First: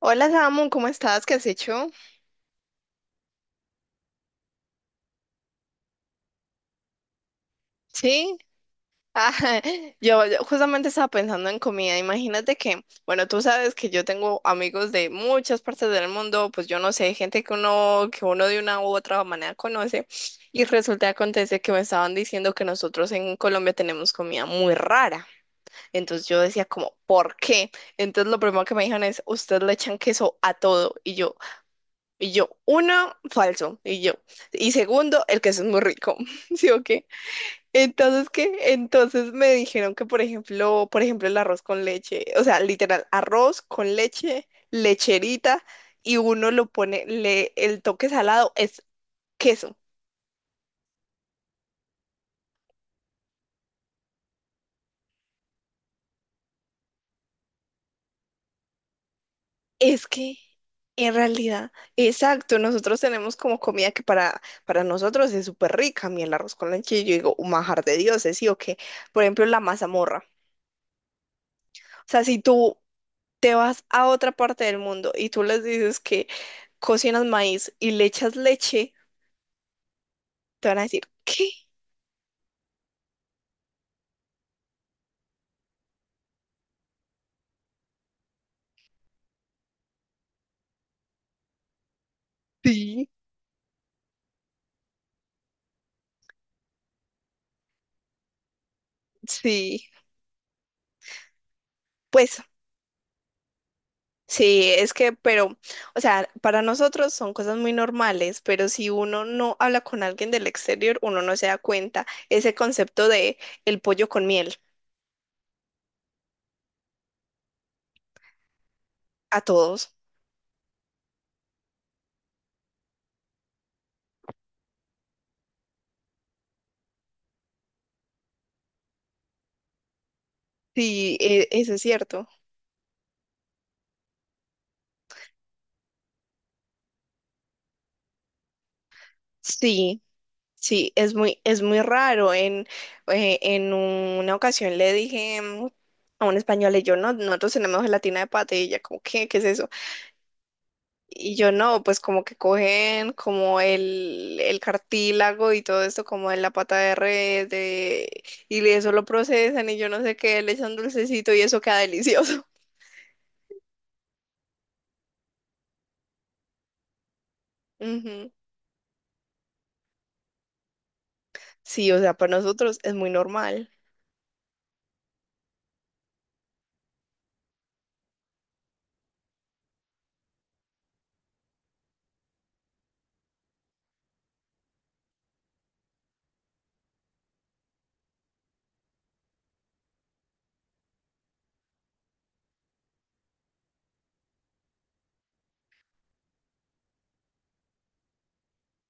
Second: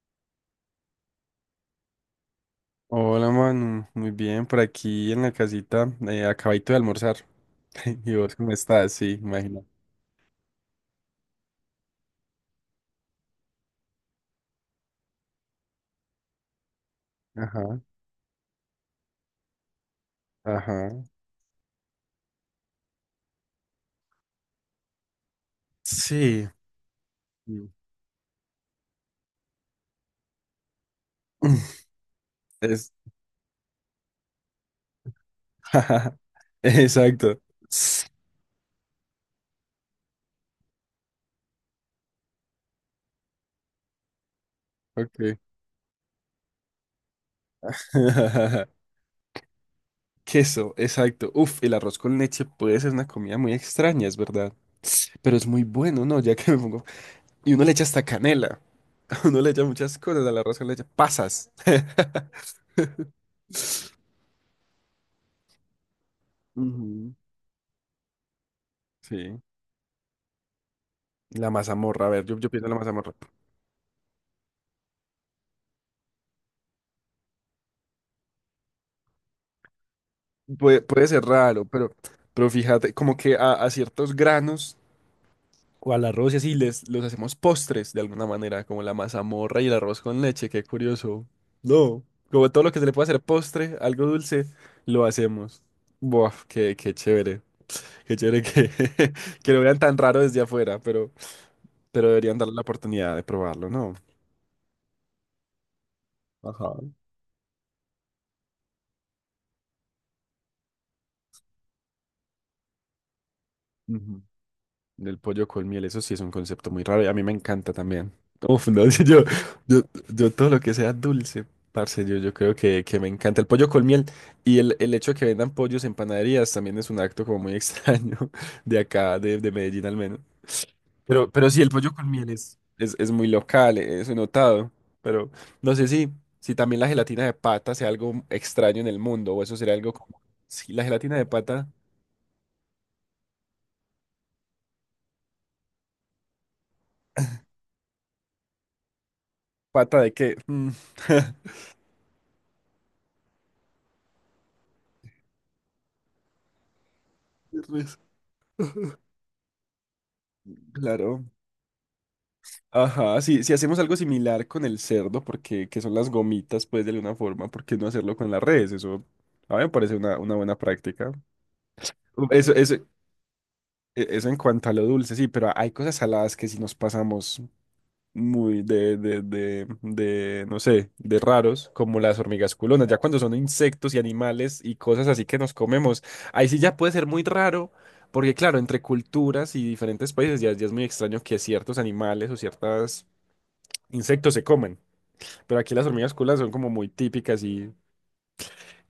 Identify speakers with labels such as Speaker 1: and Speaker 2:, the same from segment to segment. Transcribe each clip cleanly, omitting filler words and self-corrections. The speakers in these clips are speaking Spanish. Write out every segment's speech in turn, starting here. Speaker 1: Hola Samu, ¿cómo estás? ¿Qué has hecho?
Speaker 2: Hola Manu, muy bien, por aquí en la casita, acabadito de almorzar. ¿Y vos
Speaker 1: Sí,
Speaker 2: cómo estás? Sí,
Speaker 1: ah,
Speaker 2: imagino.
Speaker 1: yo justamente estaba pensando en comida. Imagínate que, bueno, tú sabes que yo tengo amigos de muchas partes del mundo, pues yo no sé, gente que
Speaker 2: Ajá,
Speaker 1: uno, que uno de una u otra manera conoce, y
Speaker 2: ajá.
Speaker 1: resulta que acontece que me estaban diciendo que nosotros en Colombia tenemos comida muy rara. Entonces yo
Speaker 2: Sí.
Speaker 1: decía como, ¿por
Speaker 2: Mm.
Speaker 1: qué? Entonces lo primero que me dijeron es, ustedes le echan queso a todo, y yo,
Speaker 2: Es...
Speaker 1: uno, falso, y yo, y segundo, el queso es muy rico, ¿sí o qué?
Speaker 2: Exacto.
Speaker 1: Entonces, ¿qué? Entonces me dijeron que, por ejemplo, el arroz con leche, o sea, literal, arroz con leche,
Speaker 2: Ok.
Speaker 1: lecherita, y uno lo pone, le, el toque salado es queso.
Speaker 2: Queso, exacto. Uf, el arroz con leche puede ser una comida muy extraña, es verdad. Pero es muy bueno, ¿no? Ya que me pongo... Y uno le echa hasta canela. Uno le echa muchas
Speaker 1: Es
Speaker 2: cosas
Speaker 1: que,
Speaker 2: al arroz con leche.
Speaker 1: en
Speaker 2: Pasas.
Speaker 1: realidad, exacto, nosotros tenemos como comida que para nosotros es súper rica. A mí el arroz con leche, yo
Speaker 2: Ujú.
Speaker 1: digo, un manjar de dioses, ¿sí o qué? Por
Speaker 2: Sí.
Speaker 1: ejemplo, la mazamorra.
Speaker 2: La mazamorra,
Speaker 1: O
Speaker 2: a
Speaker 1: sea,
Speaker 2: ver, yo,
Speaker 1: si
Speaker 2: yo pienso en
Speaker 1: tú
Speaker 2: la mazamorra.
Speaker 1: te vas a otra parte del mundo y tú les dices que cocinas maíz y le echas leche, te van
Speaker 2: Puede,
Speaker 1: a decir,
Speaker 2: puede ser
Speaker 1: ¿qué?
Speaker 2: raro, pero fíjate, como que a ciertos granos o al arroz y así les, los hacemos postres de alguna manera, como la mazamorra y el arroz con leche, qué curioso. No, como todo lo que se le puede
Speaker 1: Sí.
Speaker 2: hacer postre, algo dulce, lo hacemos. Buah, qué, qué chévere que, que lo vean
Speaker 1: Sí,
Speaker 2: tan raro desde afuera, pero deberían
Speaker 1: pues
Speaker 2: darle la oportunidad de probarlo, ¿no?
Speaker 1: sí, es que, pero, o sea, para
Speaker 2: Ajá.
Speaker 1: nosotros son cosas muy normales, pero si uno no habla con alguien del exterior, uno no se da cuenta ese concepto de el pollo
Speaker 2: Ujú.
Speaker 1: con miel
Speaker 2: Del pollo con miel, eso sí es un concepto muy raro y a mí me encanta también. Uf, no,
Speaker 1: a
Speaker 2: yo,
Speaker 1: todos.
Speaker 2: yo todo lo que sea dulce, parce, yo creo que me encanta el pollo con miel y el hecho de que vendan pollos en panaderías también es un acto como muy extraño de acá, de Medellín al menos.
Speaker 1: Sí,
Speaker 2: Pero sí, el
Speaker 1: eso es
Speaker 2: pollo con
Speaker 1: cierto.
Speaker 2: miel es muy local, eso he notado, pero no sé si, si también la gelatina de pata sea algo extraño en el mundo o eso sería algo
Speaker 1: Sí,
Speaker 2: como, sí, la
Speaker 1: sí, es
Speaker 2: gelatina de
Speaker 1: muy,
Speaker 2: pata,
Speaker 1: raro. En una ocasión le dije a un español, y yo, no, nosotros tenemos gelatina de pata y ella, como, ¿qué? ¿Qué es eso?
Speaker 2: ¿pata de qué? Mm.
Speaker 1: Y yo no, pues como que cogen como el cartílago y todo esto como en la pata de res
Speaker 2: Qué risa.
Speaker 1: de, y eso lo procesan y yo no sé qué, le echan
Speaker 2: Claro.
Speaker 1: dulcecito y eso queda delicioso.
Speaker 2: Ajá, sí, si hacemos algo similar con el cerdo, porque que son las gomitas, pues de alguna forma, ¿por qué no hacerlo
Speaker 1: Ujú.
Speaker 2: con las redes? Eso a mí me parece una buena práctica.
Speaker 1: Sí, o sea, para
Speaker 2: Eso,
Speaker 1: nosotros es muy normal.
Speaker 2: e- eso en cuanto a lo dulce, sí, pero hay cosas saladas que si nos pasamos muy no sé, de raros, como las hormigas culonas, ya cuando son insectos y animales y cosas así que nos comemos, ahí sí ya puede ser muy raro. Porque claro, entre culturas y diferentes países ya, ya es muy extraño que ciertos animales o ciertos insectos se comen. Pero aquí las hormigas culonas son como muy típicas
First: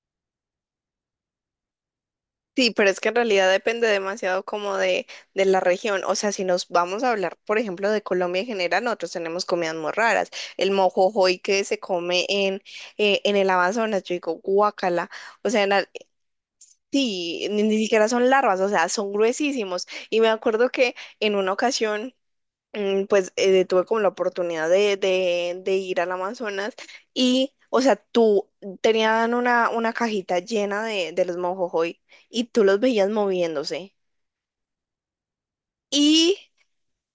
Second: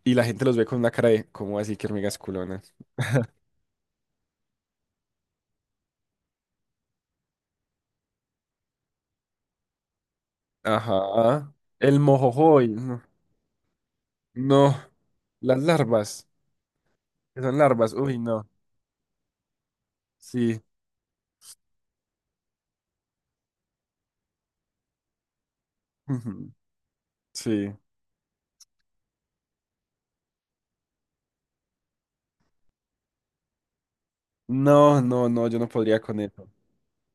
Speaker 2: y la gente los ve con una cara de, ¿cómo así que hormigas
Speaker 1: Sí,
Speaker 2: culonas?
Speaker 1: pero es que en realidad depende demasiado como de la región. O sea, si nos vamos a hablar, por ejemplo, de Colombia en general, nosotros tenemos comidas muy raras. El mojojoy
Speaker 2: Ajá.
Speaker 1: que se
Speaker 2: El
Speaker 1: come en,
Speaker 2: mojojoy. No.
Speaker 1: eh, en el Amazonas, yo digo,
Speaker 2: No.
Speaker 1: guácala. O
Speaker 2: Las
Speaker 1: sea,
Speaker 2: larvas. Que
Speaker 1: sí,
Speaker 2: Son
Speaker 1: ni
Speaker 2: larvas.
Speaker 1: siquiera
Speaker 2: Uy,
Speaker 1: son
Speaker 2: no.
Speaker 1: larvas, o sea, son gruesísimos. Y me
Speaker 2: Sí.
Speaker 1: acuerdo que en una ocasión, pues tuve como la oportunidad de ir al
Speaker 2: Ujú.
Speaker 1: Amazonas y,
Speaker 2: Sí.
Speaker 1: o sea, tú tenían una cajita llena de los mojojoy y tú los veías moviéndose.
Speaker 2: No, no, no, yo no podría con
Speaker 1: Y
Speaker 2: eso.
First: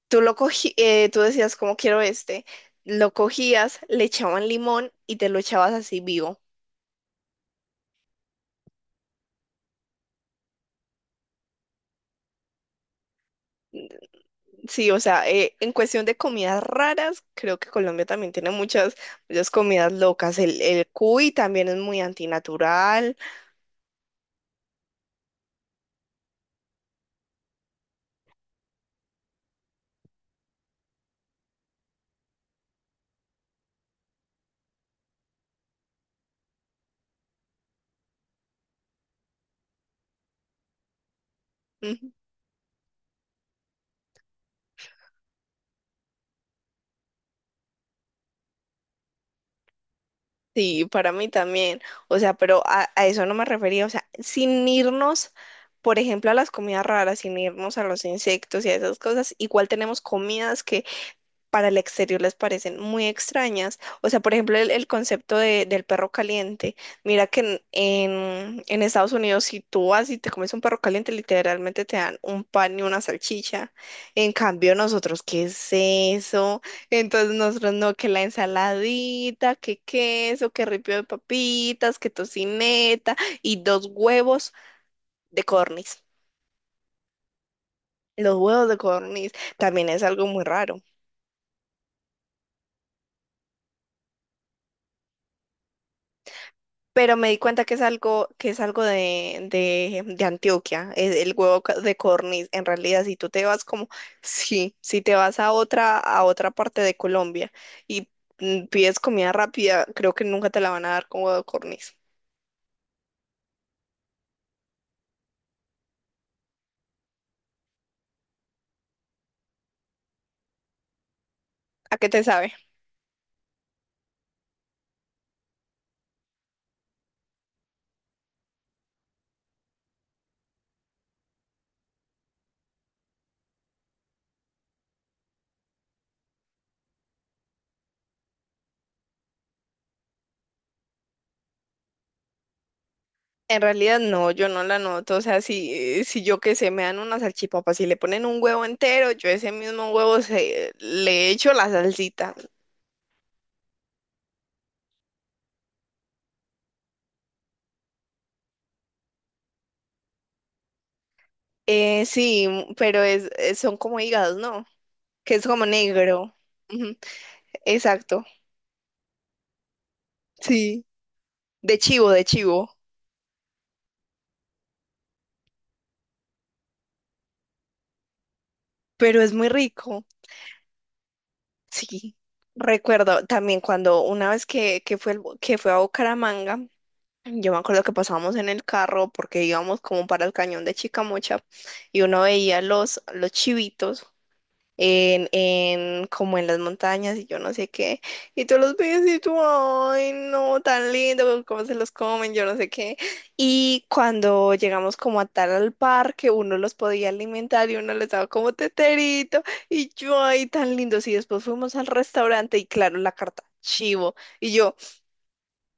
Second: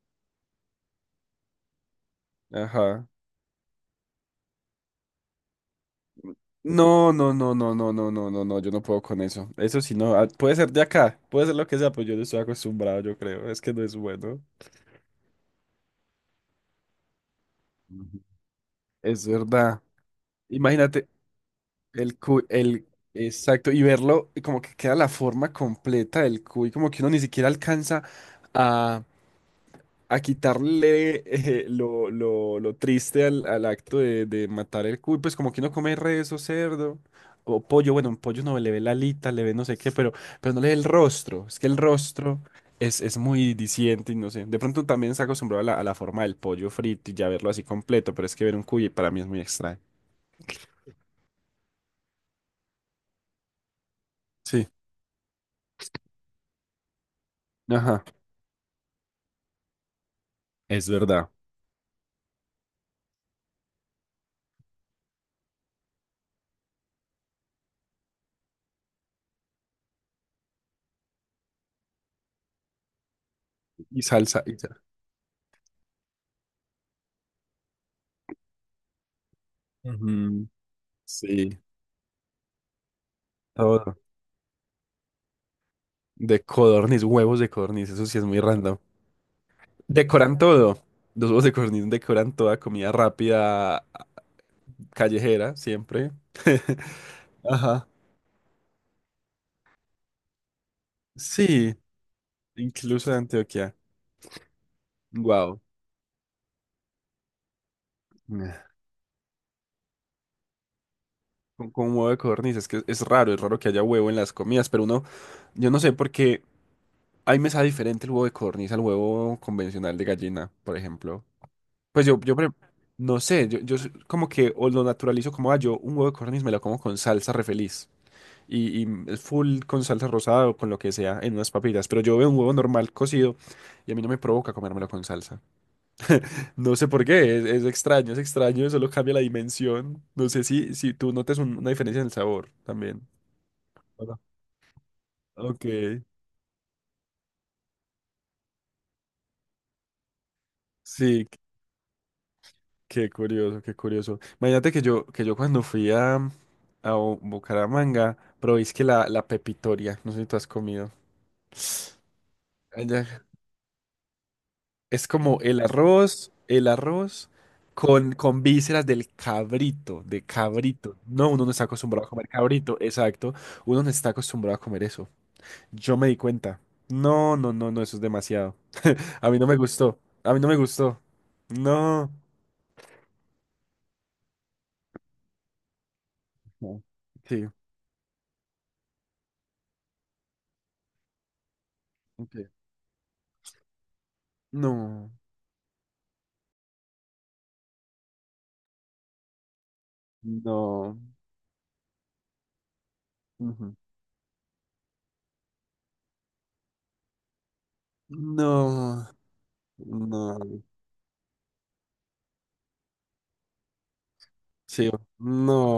Speaker 1: tú lo cogí, tú decías, como quiero este,
Speaker 2: Ajá.
Speaker 1: lo cogías, le echaban limón y te lo echabas así vivo.
Speaker 2: No, no, no, no, no, no, no, no, no, yo no puedo con eso. Eso sí, no. Puede ser de acá, puede ser lo que sea, pero yo no estoy acostumbrado, yo creo. Es que no es bueno.
Speaker 1: Sí, o sea, en cuestión de comidas raras, creo que Colombia
Speaker 2: Ujú.
Speaker 1: también tiene muchas,
Speaker 2: Es
Speaker 1: muchas
Speaker 2: verdad.
Speaker 1: comidas locas. El
Speaker 2: Imagínate.
Speaker 1: cuy también es muy
Speaker 2: El cuy, el,
Speaker 1: antinatural.
Speaker 2: exacto, y verlo y como que queda la forma completa del cuy, como que uno ni siquiera alcanza a, a quitarle lo triste al, al acto de matar el cuy, pues como que uno come res o cerdo o pollo, bueno, un pollo no le ve la alita, le ve no sé qué, pero no le ve el rostro, es que el
Speaker 1: Ujú.
Speaker 2: rostro es muy diciente y no sé, de pronto también se acostumbrado a la forma del pollo frito y ya verlo así completo, pero es que ver un cuy para mí es muy extraño.
Speaker 1: Sí, para mí también. O sea, pero a eso no me refería. O sea, sin
Speaker 2: Sí,
Speaker 1: irnos, por ejemplo, a las comidas raras, sin irnos a los
Speaker 2: ajá,
Speaker 1: insectos y a esas cosas, igual tenemos comidas que
Speaker 2: es verdad.
Speaker 1: para el exterior les parecen muy extrañas. O sea, por ejemplo, el concepto del perro caliente. Mira que en Estados Unidos, si tú vas y te comes un perro caliente, literalmente te dan un pan y una salchicha.
Speaker 2: Y
Speaker 1: En
Speaker 2: salsa. Y
Speaker 1: cambio,
Speaker 2: sal-
Speaker 1: nosotros, ¿qué es eso? Entonces, nosotros no, que la ensaladita, que
Speaker 2: Ujú.
Speaker 1: queso, que ripio de
Speaker 2: Sí,
Speaker 1: papitas, que tocineta y dos
Speaker 2: todo.
Speaker 1: huevos de corniz.
Speaker 2: De codorniz, huevos de codorniz, eso sí es
Speaker 1: Los
Speaker 2: muy
Speaker 1: huevos de
Speaker 2: random.
Speaker 1: corniz también es algo
Speaker 2: Decoran
Speaker 1: muy raro.
Speaker 2: todo. Los huevos de codorniz decoran toda comida rápida, callejera, siempre.
Speaker 1: Pero me di cuenta que es
Speaker 2: Ajá.
Speaker 1: algo, de Antioquia, es el huevo
Speaker 2: Sí,
Speaker 1: ca- de codorniz. En realidad,
Speaker 2: incluso
Speaker 1: si
Speaker 2: de
Speaker 1: tú te vas
Speaker 2: Antioquia.
Speaker 1: como, sí, si te vas a
Speaker 2: Wow.
Speaker 1: otra, a otra parte de Colombia y pides comida rápida, creo que nunca te la van a dar con huevo de
Speaker 2: Con
Speaker 1: codorniz.
Speaker 2: huevo de codorniz, es que es raro que haya huevo en las comidas, pero uno, yo no sé por qué a mí me sabe diferente el huevo de codorniz al huevo convencional de gallina, por ejemplo.
Speaker 1: ¿A
Speaker 2: Pues
Speaker 1: qué
Speaker 2: yo,
Speaker 1: te
Speaker 2: yo, por
Speaker 1: sabe?
Speaker 2: ejem- no sé, yo s- como que o lo naturalizo como, ah, yo un huevo de codorniz me lo como con salsa re feliz. Y es full con salsa rosada o con lo que sea en unas papitas. Pero yo veo un huevo normal cocido y a mí no me provoca comérmelo con salsa. No sé por qué, es extraño, solo cambia la dimensión. No sé si, si tú notas un- una diferencia en el sabor también.
Speaker 1: En realidad
Speaker 2: Hola.
Speaker 1: no, yo no la noto. O sea,
Speaker 2: Ok.
Speaker 1: si yo que sé, me dan una salchipapa, si le ponen un huevo entero, yo ese mismo huevo se,
Speaker 2: Sí,
Speaker 1: le echo la salsita.
Speaker 2: qué curioso, qué curioso. Imagínate que yo cuando fui a Bu- Bucaramanga, probé es que la pepitoria, no sé si tú has comido.
Speaker 1: Sí, pero
Speaker 2: Allá
Speaker 1: son como hígados, ¿no?
Speaker 2: es
Speaker 1: Que
Speaker 2: como
Speaker 1: es como negro.
Speaker 2: el
Speaker 1: Ujú,
Speaker 2: arroz
Speaker 1: exacto,
Speaker 2: con vísceras del cabrito, de
Speaker 1: sí,
Speaker 2: cabrito. No, uno no está acostumbrado a
Speaker 1: de
Speaker 2: comer
Speaker 1: chivo,
Speaker 2: cabrito, exacto. Uno no está acostumbrado a comer eso. Yo me di cuenta. No, no, no, no, eso es demasiado.
Speaker 1: pero
Speaker 2: A
Speaker 1: es
Speaker 2: mí no
Speaker 1: muy
Speaker 2: me gustó.
Speaker 1: rico,
Speaker 2: A mí no me gustó. No.
Speaker 1: sí. Recuerdo también cuando una vez que fue a Bucaramanga,
Speaker 2: No. Sí.
Speaker 1: yo me acuerdo que pasábamos en el carro porque íbamos como para el cañón de Chicamocha y uno
Speaker 2: Ok.
Speaker 1: veía los chivitos
Speaker 2: No.
Speaker 1: en como en las montañas y yo no sé qué. Y tú los ves y tú, ay, no, tan
Speaker 2: No.
Speaker 1: lindo, cómo se los comen, yo no sé qué.
Speaker 2: Ujú.
Speaker 1: Y cuando llegamos como a tal al parque, uno los podía alimentar y uno les daba como
Speaker 2: No,
Speaker 1: teterito y yo, ay,
Speaker 2: no,
Speaker 1: tan lindos. Y después fuimos al restaurante y claro, la carta. Chivo. Y yo,
Speaker 2: chivo,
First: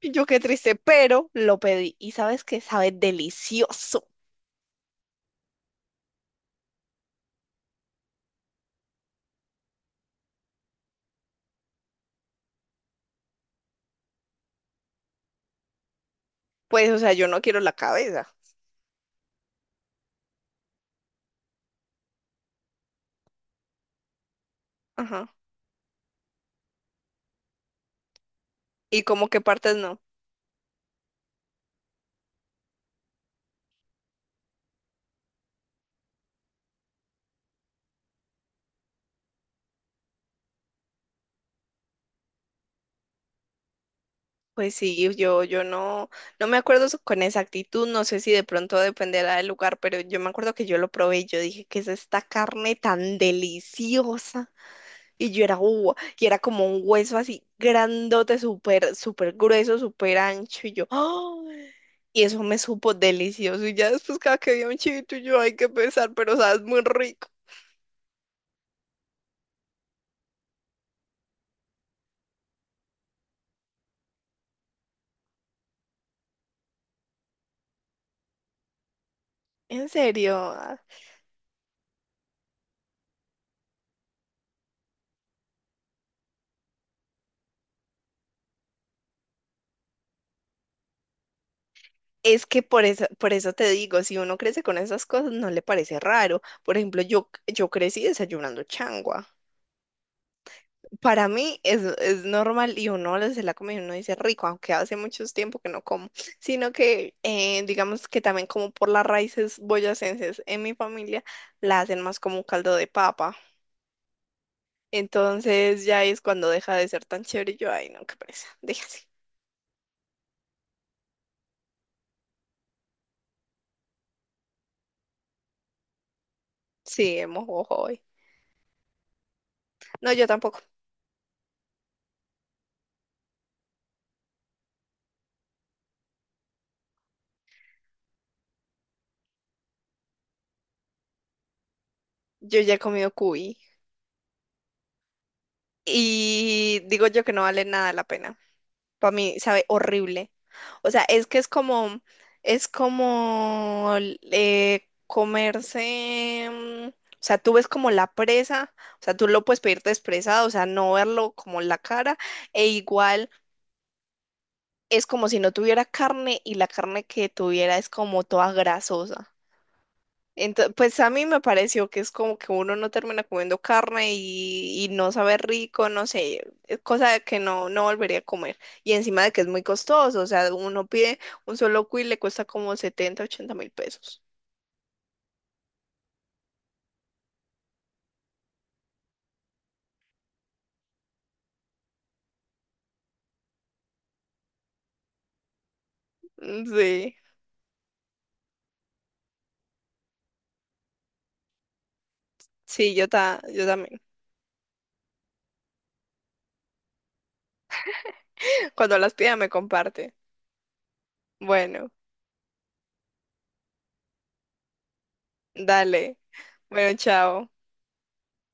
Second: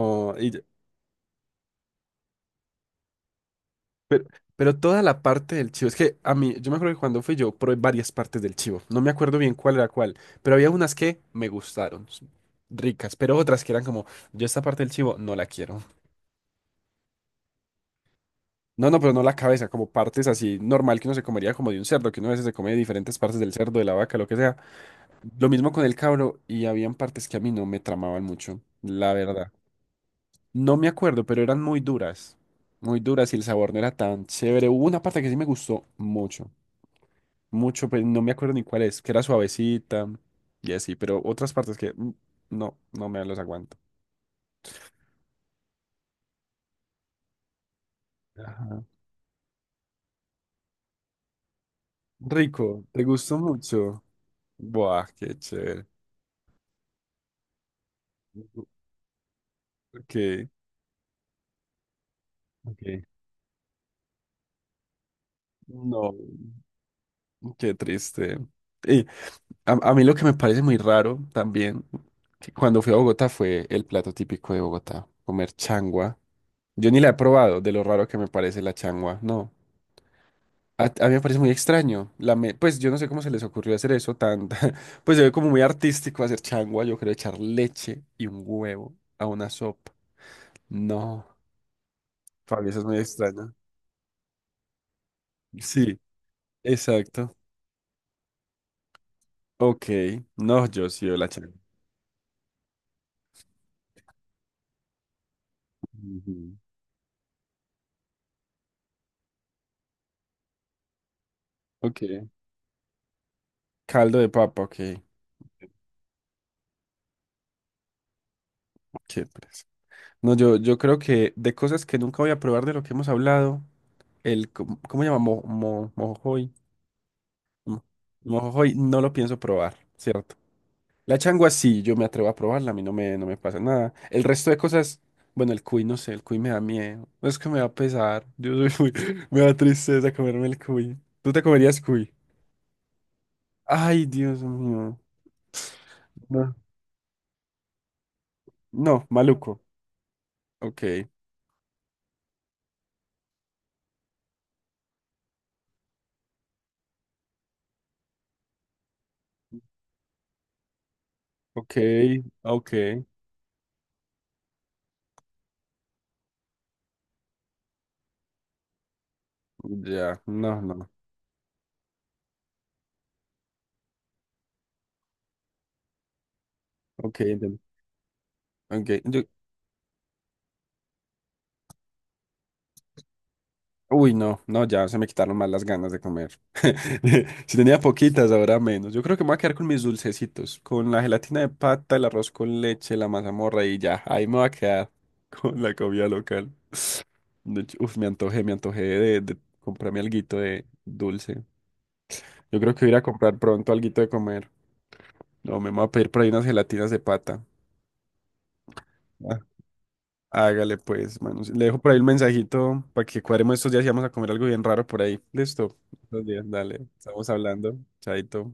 Speaker 1: y yo, qué
Speaker 2: y yo-
Speaker 1: triste, pero lo pedí. Y sabes que sabe delicioso.
Speaker 2: pero, pero toda la parte del chivo, es que a mí, yo me acuerdo que cuando fui yo probé varias partes del chivo, no me acuerdo bien cuál era cuál, pero había unas que me gustaron, s- ricas, pero otras que eran como, yo esta parte del chivo no la quiero.
Speaker 1: Pues, o sea, yo no quiero la cabeza.
Speaker 2: No, no, pero no la cabeza, como partes así normal que uno se comería como de un cerdo, que uno a veces se come de diferentes partes del cerdo, de la vaca, lo que sea.
Speaker 1: Ajá.
Speaker 2: Lo mismo con el cabro y habían partes que a mí no me tramaban mucho,
Speaker 1: ¿Y
Speaker 2: la
Speaker 1: como qué
Speaker 2: verdad.
Speaker 1: partes no?
Speaker 2: No me acuerdo, pero eran muy duras. Muy duras y el sabor no era tan chévere. Hubo una parte que sí me gustó mucho. Mucho, pero no me acuerdo ni cuál es, que era suavecita y así, pero otras partes que no, no me los aguanto.
Speaker 1: Pues sí, yo no me acuerdo con exactitud, no sé si de pronto
Speaker 2: Ajá.
Speaker 1: dependerá del lugar, pero yo me acuerdo que yo lo probé y yo dije, ¿qué es esta carne
Speaker 2: Rico, te
Speaker 1: tan
Speaker 2: gustó mucho.
Speaker 1: deliciosa?
Speaker 2: Buah,
Speaker 1: Y
Speaker 2: qué
Speaker 1: yo era,
Speaker 2: chévere.
Speaker 1: y era como un hueso así grandote, súper, súper grueso,
Speaker 2: Ok,
Speaker 1: súper ancho, y yo, ¡oh! Y eso me supo
Speaker 2: ok.
Speaker 1: delicioso, y ya después cada que había un chivito, yo, ay, qué pesar,
Speaker 2: No,
Speaker 1: pero sabes, muy rico.
Speaker 2: qué triste. Y a mí lo que me parece muy raro también, que cuando fui a Bogotá fue el plato típico de Bogotá, comer changua. Yo ni la he probado, de lo raro que me parece la changua, no.
Speaker 1: En serio.
Speaker 2: A mí me parece muy extraño. La me- pues yo no sé cómo se les ocurrió hacer eso tan... Pues se ve como muy artístico hacer changua, yo creo echar leche y un huevo a una sopa. No,
Speaker 1: Es que
Speaker 2: para mí eso
Speaker 1: por
Speaker 2: es muy
Speaker 1: eso, por eso
Speaker 2: extraño.
Speaker 1: te digo, si uno crece con esas cosas, no le
Speaker 2: Sí,
Speaker 1: parece raro. Por ejemplo, yo,
Speaker 2: exacto.
Speaker 1: yo crecí desayunando changua.
Speaker 2: Ok, no, yo sí veo
Speaker 1: Para
Speaker 2: la changua.
Speaker 1: mí es, normal y uno le se la come y uno dice rico, aunque hace mucho tiempo que no como.
Speaker 2: Ujú.
Speaker 1: Sino que, digamos que también como por las raíces boyacenses en mi familia, la hacen
Speaker 2: Ok.
Speaker 1: más como un caldo de papa.
Speaker 2: Caldo de papa, ok.
Speaker 1: Entonces ya es cuando deja de ser tan chévere y yo, ay, no, qué presa, déjase.
Speaker 2: Qué pereza. No, yo creo que de cosas que nunca voy a probar de lo que hemos hablado, el... co- ¿Cómo se llama? Mo, mo- mojojoy.
Speaker 1: Sí, hemos
Speaker 2: Mm.
Speaker 1: hoy.
Speaker 2: Mojo hoy no lo pienso probar,
Speaker 1: No, yo
Speaker 2: ¿cierto?
Speaker 1: tampoco.
Speaker 2: La changua sí, yo me atrevo a probarla, a mí no me, no me pasa nada. El resto de cosas, bueno, el cuy no sé, el cuy me da miedo. No, es que me va a pesar. Yo soy muy- me da tristeza comerme el cuy. ¿Tú te comerías cuy?
Speaker 1: Yo ya he comido cuy.
Speaker 2: Ay, Dios mío. No,
Speaker 1: Y digo yo que no vale nada la pena.
Speaker 2: no,
Speaker 1: Para mí
Speaker 2: maluco.
Speaker 1: sabe horrible.
Speaker 2: Ok,
Speaker 1: O sea, es que es como comerse, o sea, tú ves como la presa, o sea, tú lo puedes pedir expresado, o sea, no verlo como
Speaker 2: ok,
Speaker 1: la cara, e
Speaker 2: ok.
Speaker 1: igual es como si no tuviera carne y la carne que tuviera es como toda grasosa.
Speaker 2: Ya, no,
Speaker 1: Entonces,
Speaker 2: no.
Speaker 1: pues a mí me pareció que es como que uno no termina comiendo carne y no sabe rico, no sé, es cosa
Speaker 2: Ok,
Speaker 1: de que
Speaker 2: entiendo.
Speaker 1: no volvería a comer.
Speaker 2: Ok,
Speaker 1: Y encima
Speaker 2: yo-
Speaker 1: de que es muy costoso, o sea, uno pide un solo cuy y le cuesta como setenta, ochenta mil
Speaker 2: Uy,
Speaker 1: pesos.
Speaker 2: no, no, ya se me quitaron más las ganas de comer. Si tenía poquitas, ahora menos. Yo creo que me voy a quedar con mis dulcecitos, con la gelatina de pata, el arroz con leche, la mazamorra y ya. Ahí me voy a quedar con la comida local.
Speaker 1: Mm, sí,
Speaker 2: De hecho, uf, me antojé de comprarme alguito de dulce. Yo creo que voy a
Speaker 1: sí,
Speaker 2: ir a
Speaker 1: yo,
Speaker 2: comprar
Speaker 1: ta, yo
Speaker 2: pronto
Speaker 1: también.
Speaker 2: alguito de comer. No, me voy a pedir por ahí unas gelatinas de pata.
Speaker 1: Cuando las pida
Speaker 2: Ah,
Speaker 1: me comparte.
Speaker 2: hágale pues, manos. Le dejo
Speaker 1: Bueno,
Speaker 2: por ahí el mensajito para que cuadremos estos días y vamos a comer algo bien raro por ahí. Listo.
Speaker 1: dale.
Speaker 2: Estos días, dale.
Speaker 1: Bueno,
Speaker 2: Estamos
Speaker 1: chao.
Speaker 2: hablando. Chaito.